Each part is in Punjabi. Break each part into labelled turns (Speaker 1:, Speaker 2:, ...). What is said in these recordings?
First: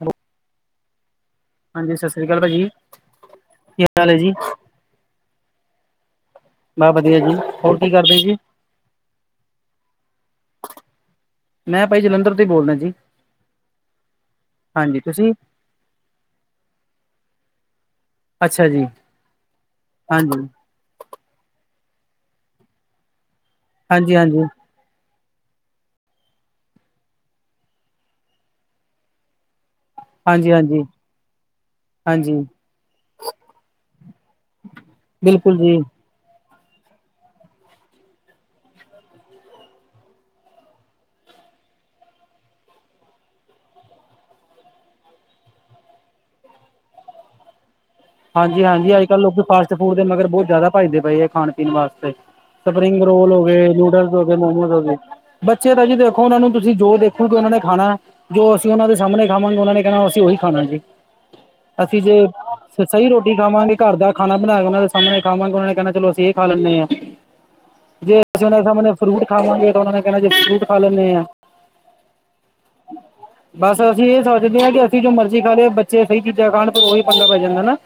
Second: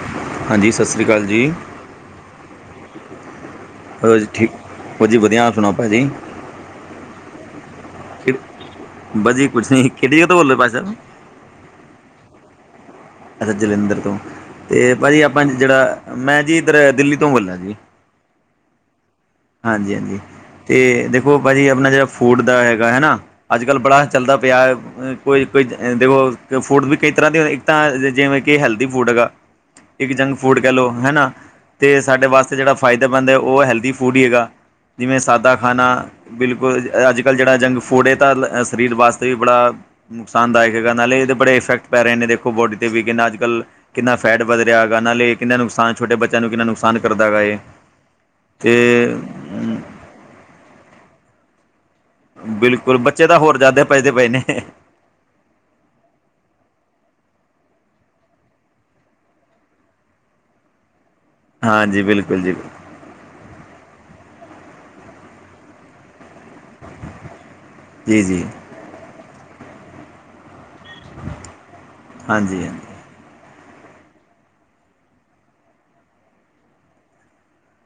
Speaker 1: ਹੈਲੋ
Speaker 2: ਹਾਂਜੀ ਸਤਿ ਸ਼੍ਰੀ ਅਕਾਲ ਜੀ
Speaker 1: ਹਾਂਜੀ ਸਤਿ ਸ਼੍ਰੀ ਅਕਾਲ ਭਾਜੀ ਕਿ
Speaker 2: ਹੋਰ ਜੀ ਠੀਕ ਵਧੀਆ ਵਧੀਆ ਆਪ ਸੁਣਾਉ ਭਾਜੀ [unintelligible]
Speaker 1: ਬਸ ਵਧੀਆ ਜੀ ਹੋਰ ਕੀ ਕਰਦੇ ਜੀ ਮੈਂ ਭਾਈ ਜਲੰਧਰ ਤੋਂ ਹੀ ਬੋਲਦਾਂ ਜੀ
Speaker 2: ਅੱਛਾ ਜਲੰਧਰ ਤੋਂ ਤੇ
Speaker 1: ਹਾਂਜੀ
Speaker 2: ਭਾਜੀ
Speaker 1: ਤੁਸੀਂ
Speaker 2: ਆਪਾਂ ਜਿਹੜਾ ਮੈਂ ਜੀ ਇੱਧਰ ਦਿੱਲੀ ਤੋਂ ਬੋਲਰਾਂ ਜੀ
Speaker 1: ਅੱਛਾ ਜੀ
Speaker 2: ਹਾਂਜੀ ਹਾਂਜੀ ਤੇ ਦੇਖੋ ਭਾਜੀ ਆਪਣਾ ਜਿਹੜਾ ਫੂਡ ਦਾ ਹੈਗਾ ਹੈਨਾ ਅੱਜ ਕੱਲ ਬੜਾ
Speaker 1: ਹਾਂਜੀ
Speaker 2: ਚੱਲਦਾ
Speaker 1: ਹਾਂਜੀ
Speaker 2: ਪਿਆ ਹੈ ਕੋਈ ਕੋਈ ਦੇਖੋ ਫੂਡ ਵੀ ਕਈ ਤਰ੍ਹਾਂ ਦੇ ਇੱਕ ਤਾਂ ਜੀ ਜਿਵੇਂ ਕਿ ਹੈਲਦੀ ਫੂਡ ਹੈਗਾ ਇੱਕ ਜੰਕ
Speaker 1: ਹਾਂਜੀ
Speaker 2: ਫੂਡ ਕਹਿ
Speaker 1: ਹਾਂਜੀ
Speaker 2: ਲਉ ਹੈਨਾ ਤੇ ਸਾਡੇ
Speaker 1: ਹਾਂਜੀ
Speaker 2: ਵਾਸਤੇ ਜਿਹੜਾ ਫਾਇਦੇਮੰਦ ਹੈ ਉਹ ਹੈਲਦੀ ਫੂਡ ਹੀ ਹੈਗਾ ਜਿਵੇਂ ਸਾਦਾ
Speaker 1: ਬਿਲਕੁਲ ਜੀ
Speaker 2: ਖਾਣਾ ਬਿਲਕੁਲ ਅੱਜ ਕੱਲ੍ਹ ਜਿਹੜਾ ਜੰਕ ਫੂਡ ਹੈ [unintelligible] ਸਰੀਰ ਵਾਸਤੇ ਵੀ ਬੜਾ ਨੁਕਸਾਨਦਾਇਕ ਹੈਗਾ ਨਾਲੇ ਇਹਦੇ ਬੜੇ ਇਫੈਕਟ ਪੈ ਰਹੇ ਨੇ ਦੇਖੋ ਬੋਡੀ ਤੇ ਵੀਕ ਹੈ ਨਾ ਅੱਜ ਕੱਲ ਕਿੰਨਾ ਫੈਟ ਵਧ ਰਿਹਾ ਹੈਗਾ ਨਾਲੇ ਕਿੰਨਾ ਨੁਕਸਾਨ ਛੋਟੇ ਬੱਚਿਆਂ ਨੂੰ ਕਿੰਨਾ ਨੁਕਸਾਨ ਕਰਦਾ ਹੈਗਾ ਏ
Speaker 1: ਹਾਂਜੀ ਹਾਂਜੀ ਅੱਜ ਕੱਲ੍ਹ ਲੋਕੀ ਫਾਸਟ ਫੂਡ ਦੇ ਮਗਰ ਬਹੁਤ ਜ਼ਿਆਦਾ ਭਜਦੇ ਪਏ ਹੈ ਖਾਣ ਪੀਣ ਵਾਸਤੇ
Speaker 2: ਬਿਲਕੁਲ
Speaker 1: ਸਪਰਿੰਗ
Speaker 2: ਬੱਚੇ
Speaker 1: ਰੋਲ
Speaker 2: ਤਾਂ
Speaker 1: ਹੋ
Speaker 2: ਹੋਰ
Speaker 1: ਗਏ
Speaker 2: ਜ਼ਿਆਦਾ ਭੱਜਦੇ
Speaker 1: ਨਿਊਡਲਸ ਹੋ
Speaker 2: ਪਏ
Speaker 1: ਗਏ
Speaker 2: ਨੇ
Speaker 1: ਮੌਮੋਜ਼ ਹੋ ਗਏ ਬੱਚੇ ਤਾਂ ਜੀ ਦੇਖੋ ਉਹਨਾਂ ਨੂੰ ਤੁਸੀਂ ਜੋ ਦੇਖੋਗੇ ਉਹਨਾਂ ਨੇ ਖਾਣਾ ਜੋ ਅਸੀਂ ਉਹਨਾਂ ਦੇ ਸਾਹਮਣੇ ਖਾਵਾਂਗੇ ਉਹਨਾਂ ਨੇ ਕਹਿਣਾ ਅਸੀਂ ਉਹੀ ਖਾਣਾ ਜੀ ਅਸੀਂ
Speaker 2: ਹਾਂਜੀ
Speaker 1: ਜੇ
Speaker 2: ਬਿਲਕੁਲ ਜੀ
Speaker 1: ਫੇਰ ਸਹੀ ਰੋਟੀ ਖਾਵਾਂਗੇ ਘਰ ਦਾ ਖਾਣਾ ਬਣਾ ਕੇ ਉਹਨਾਂ ਦੇ ਸਾਹਮਣੇ ਖਾਵਾਂਗੇ ਉਹਨਾਂ ਨੇ ਕਹਿਣਾ ਚਲੋ ਅਸੀਂ ਇਹ ਖਾ ਲੈਂਨੇ ਹਾਂ ਜੇ
Speaker 2: ਜੀ ਜੀ
Speaker 1: ਅਸੀਂ ਉਹਨਾ ਦੇ ਸਾਮਣੇ ਫਰੂਟ ਖਾਵਾਂਗੇ ਤਾ ਉਹਨਾ ਨੇ ਕਹਿਣਾ ਜੇ ਫਰੂਟ ਖਾ ਲੈਨੇ ਆ
Speaker 2: ਹਾਂਜੀ ਹਾਂਜੀ
Speaker 1: ਬਸ ਅਸੀਂ ਇਹ ਸੋਚਦੇ ਹਾਂ ਕਿ ਅਸੀਂ ਜੋ ਮਰਜ਼ੀ ਖਾ ਲਈ ਏ ਬੱਚੇ ਸਹੀ ਚੀਜ਼ਾਂ ਖਾਣ ਪਰ ਉਹੀ ਪੰਗਾ ਪੈ ਜਾਂਦਾ ਨਾ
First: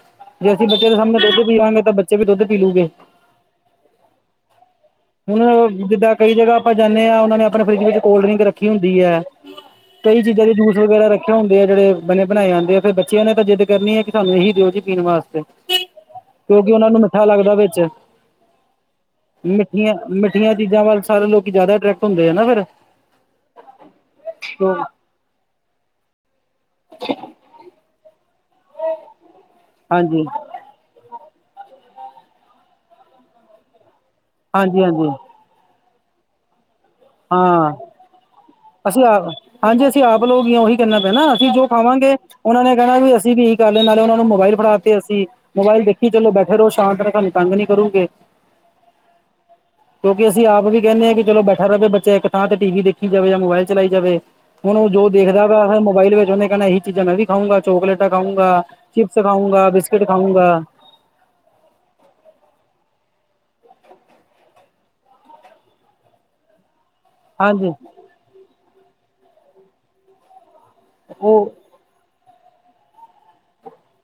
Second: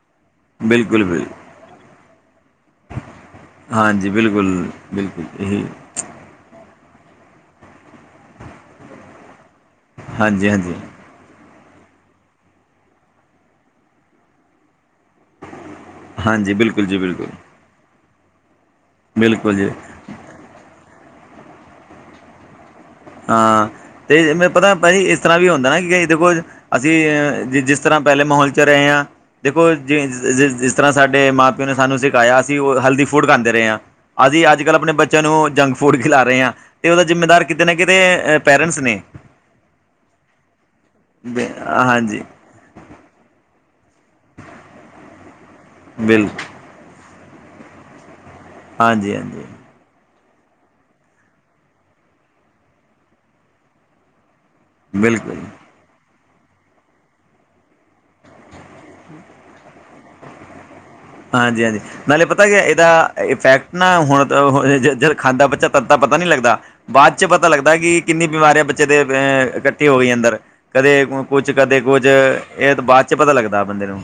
Speaker 1: ਜੇ ਅਸੀਂ ਬੱਚੇ ਦੇ
Speaker 2: ਬਿਲਕੁਲ
Speaker 1: ਸਾਮਣੇ
Speaker 2: ਬਿਲ
Speaker 1: ਦੁੱਧ ਪੀ ਲਾਂਗੇ ਤਾਂ ਬੱਚੇ ਵੀ ਦੁੱਧ ਪੀ ਲੂਗੇ।
Speaker 2: ਹਾਂਜੀ ਬਿਲਕੁਲ, ਬਿਲਕੁਲ
Speaker 1: ਹੁਣ
Speaker 2: ਇਹੀ।
Speaker 1: ਜਿੱਦਾਂ ਕਈ ਜਗ੍ਹਾ ਆਪਾਂ ਜਾਂਨੇ ਆ ਉਨਾਂ ਨੇ ਆਪਣੇ ਫਰਿੱਜ ਵਿੱਚ ਕੋਲਡ ਡਰਿੰਕ ਰੱਖੀ ਹੁੰਦੀ ਏ। ਕਈ ਚੀਜ਼ਾਂ
Speaker 2: ਹਾਂਜੀ
Speaker 1: ਦੇ
Speaker 2: ਹਾਂਜੀ
Speaker 1: ਜੂਸ ਵਗੈਰਾ ਰੱਖੇ ਹੁੰਦੇ ਆ ਜਿਹੜੇ ਬਣੇ ਬਣਾਏ ਆਦੇ ਆ ਫੇਰ ਬੱਚਿਆਂ ਨੇ ਤਾਂ ਜਿੱਦ ਕਰਨੀ ਆ ਕੇ ਸਾਨੂੰ ਇਹੀ ਦਿਓ ਜੀ ਪੀਣ ਵਾਸਤੇ,
Speaker 2: ਹਾਂਜੀ
Speaker 1: ਕਿਉਂਕਿ
Speaker 2: ਬਿਲਕੁਲ
Speaker 1: ਉਨਾ
Speaker 2: ਜੀ
Speaker 1: ਨੂੰ ਮਿੱਠਾ
Speaker 2: ਬਿਲਕੁਲ
Speaker 1: ਲੱਗਦਾ ਵਿੱਚ।
Speaker 2: ਬਿਲਕੁਲ ਜੀ
Speaker 1: ਮਿੱਠੀਆਂ, ਮਿੱਠੀਆਂ ਚੀਜ਼ਾਂ ਵੱਲ ਸਾਰੇ ਲੋਕ ਜ਼ਿਆਦਾ ਅਟਰ੍ਰੈਕਟ ਹੁੰਦੇ ਆ ਨਾ ਫਿਰ।
Speaker 2: ਹਾਂ ਤੇ ਮੈ
Speaker 1: ਹਾਂਜੀ
Speaker 2: ਪਤਾ ਭਾਜੀ ਇਸ ਤਰ੍ਹਾਂ ਵੀ ਹੁੰਦਾ ਨਾ ਕਿ ਦੇਖੋ ਅਸੀਂ ਅ ਜਿਸ ਤਰ੍ਹਾਂ ਪਹਿਲੇ ਮਹੋਲ ਚ ਰਹੇ ਹਾਂ ਦੇਖੋ ਜੇ
Speaker 1: ਹਾਂਜੀ
Speaker 2: ਜਿਸ ਤਰ੍ਹਾਂ ਸਾਡੇ ਮਾਂ ਪਿਓ ਨੇ ਸਾਨੂੰ ਸਿਖਾਇਆ ਅਸੀਂ ਉਹ ਹੈਲਦੀ ਫੂਡ ਖਾਂਦੇ ਰਹੇ ਆ। ਅਸੀਂ ਅੱਜ- ਕੱਲ੍ਹ ਆਪਣੇ
Speaker 1: ਹਾਂਜੀ
Speaker 2: ਬੱਚਿਆਂ ਨੂੰ ਜੰਕ ਫੂਡ ਖਿਲਾ ਰਹੇ ਆ ਤੇ ਉਦਾ ਜਿੰਮੇਦਾਰ,
Speaker 1: ਹਾਂ ਅਸੀਂ ਆਪ ਹਾਂਜੀ ਅਸੀਂ ਆਪ ਲੋਗ ਆ, ਉਹੀ ਕਹਿਨਾ ਪਿਆ ਨਾ ਅਸੀਂ ਜੋ ਖਾਵਾਂਗੇ
Speaker 2: ਹਾਂਜੀ
Speaker 1: ਉਨਾਂ ਨੇ ਕਹਿਣਾ ਵੀ ਅਸੀਂ ਵੀ ਗੱਲ ਨਾਲੇ ਉਨਾਂ ਨੂੰ ਮੋਬਾਇਲ ਫੜਾ ਤੇ ਅਸੀਂ ਮੋਬਾਇਲ ਦੇਖੀ ਚਲੋ
Speaker 2: ਬਿਲਕੁਲ
Speaker 1: ਬੈਠੇ ਰਹੋ ਸ਼ਾਂਤ ਤ ਤੰਗ ਨੀ ਕਰੂਗੇ।
Speaker 2: ਹਾਂਜੀ, ਹਾਂਜੀ।
Speaker 1: ਕਿਉਂਕਿ ਅਸੀਂ ਆਪ ਵੀ ਕਹਿੰਨੇ ਆ ਕਿ ਚਲੋ ਬੈਠਾ ਰਵੇ ਬੱਚਾ ਇੱਕ ਥਾਂ ਤੇ ਟੀ ਵੀ ਦੇਖੀ ਜਾਵੇ ਜਾਂ ਮੋਬਾਇਲ ਚਲਾਈ ਜਾਵੇ। ਹੁਣ ਉਹ ਜੋ
Speaker 2: ਬਿਲਕੁਲ
Speaker 1: ਦੇਖਦਾ ਪਿਆ ਏ, ਮੋਬਾਈਲ ਵਿੱਚ ਉਨੇ ਕਹਿਣਾ ਏਹੀ, ਚੀਜ਼ਾਂ ਮੈਂ ਵੀ ਖਾਊਂਗਾ, ਚੌਕਲੇਟਾਂ ਖਾਊਂਗਾ, ਚਿਪਸ ਖਾਊਂਗਾ, ਬਿਸਕਿਟ ਖਾਊਂਗਾ।
Speaker 2: ਹਾਂਜੀ, ਹਾਂਜੀ। ਨਾਲੇ ਪਤਾ ਕਿਆ ਇਹਦਾ ਇਫੈਕਟ ਨਾ ਹੁਣ ਹੁ ਜਦੋਂ ਖਾਂਦਾ ਬੱਚਾ ਤਦ ਤਾਂ ਪਤਾ ਨੀ ਲੱਗਦਾ। ਬਾਅ ਚ ਪਤਾ
Speaker 1: ਹਾਂਜੀ
Speaker 2: ਲੱਗਦਾ ਕਿ ਕਿੰਨੀ ਬਿਮਾਰੀਆਂ ਬੱਚੇ ਦੇ ਅ ਇਕੱਠੇ ਹੋ ਗਈ ਅੰਦਰ, ਕਦੇ
Speaker 1: ਉਹ
Speaker 2: ਕੁਝ ਕਦੇ ਕੁੱਝ, ਇਹ ਤਾਂ ਬਾਅ ਚ ਪਤਾ ਲੱਗਦਾ ਬੰਦੇ ਨੂੰ।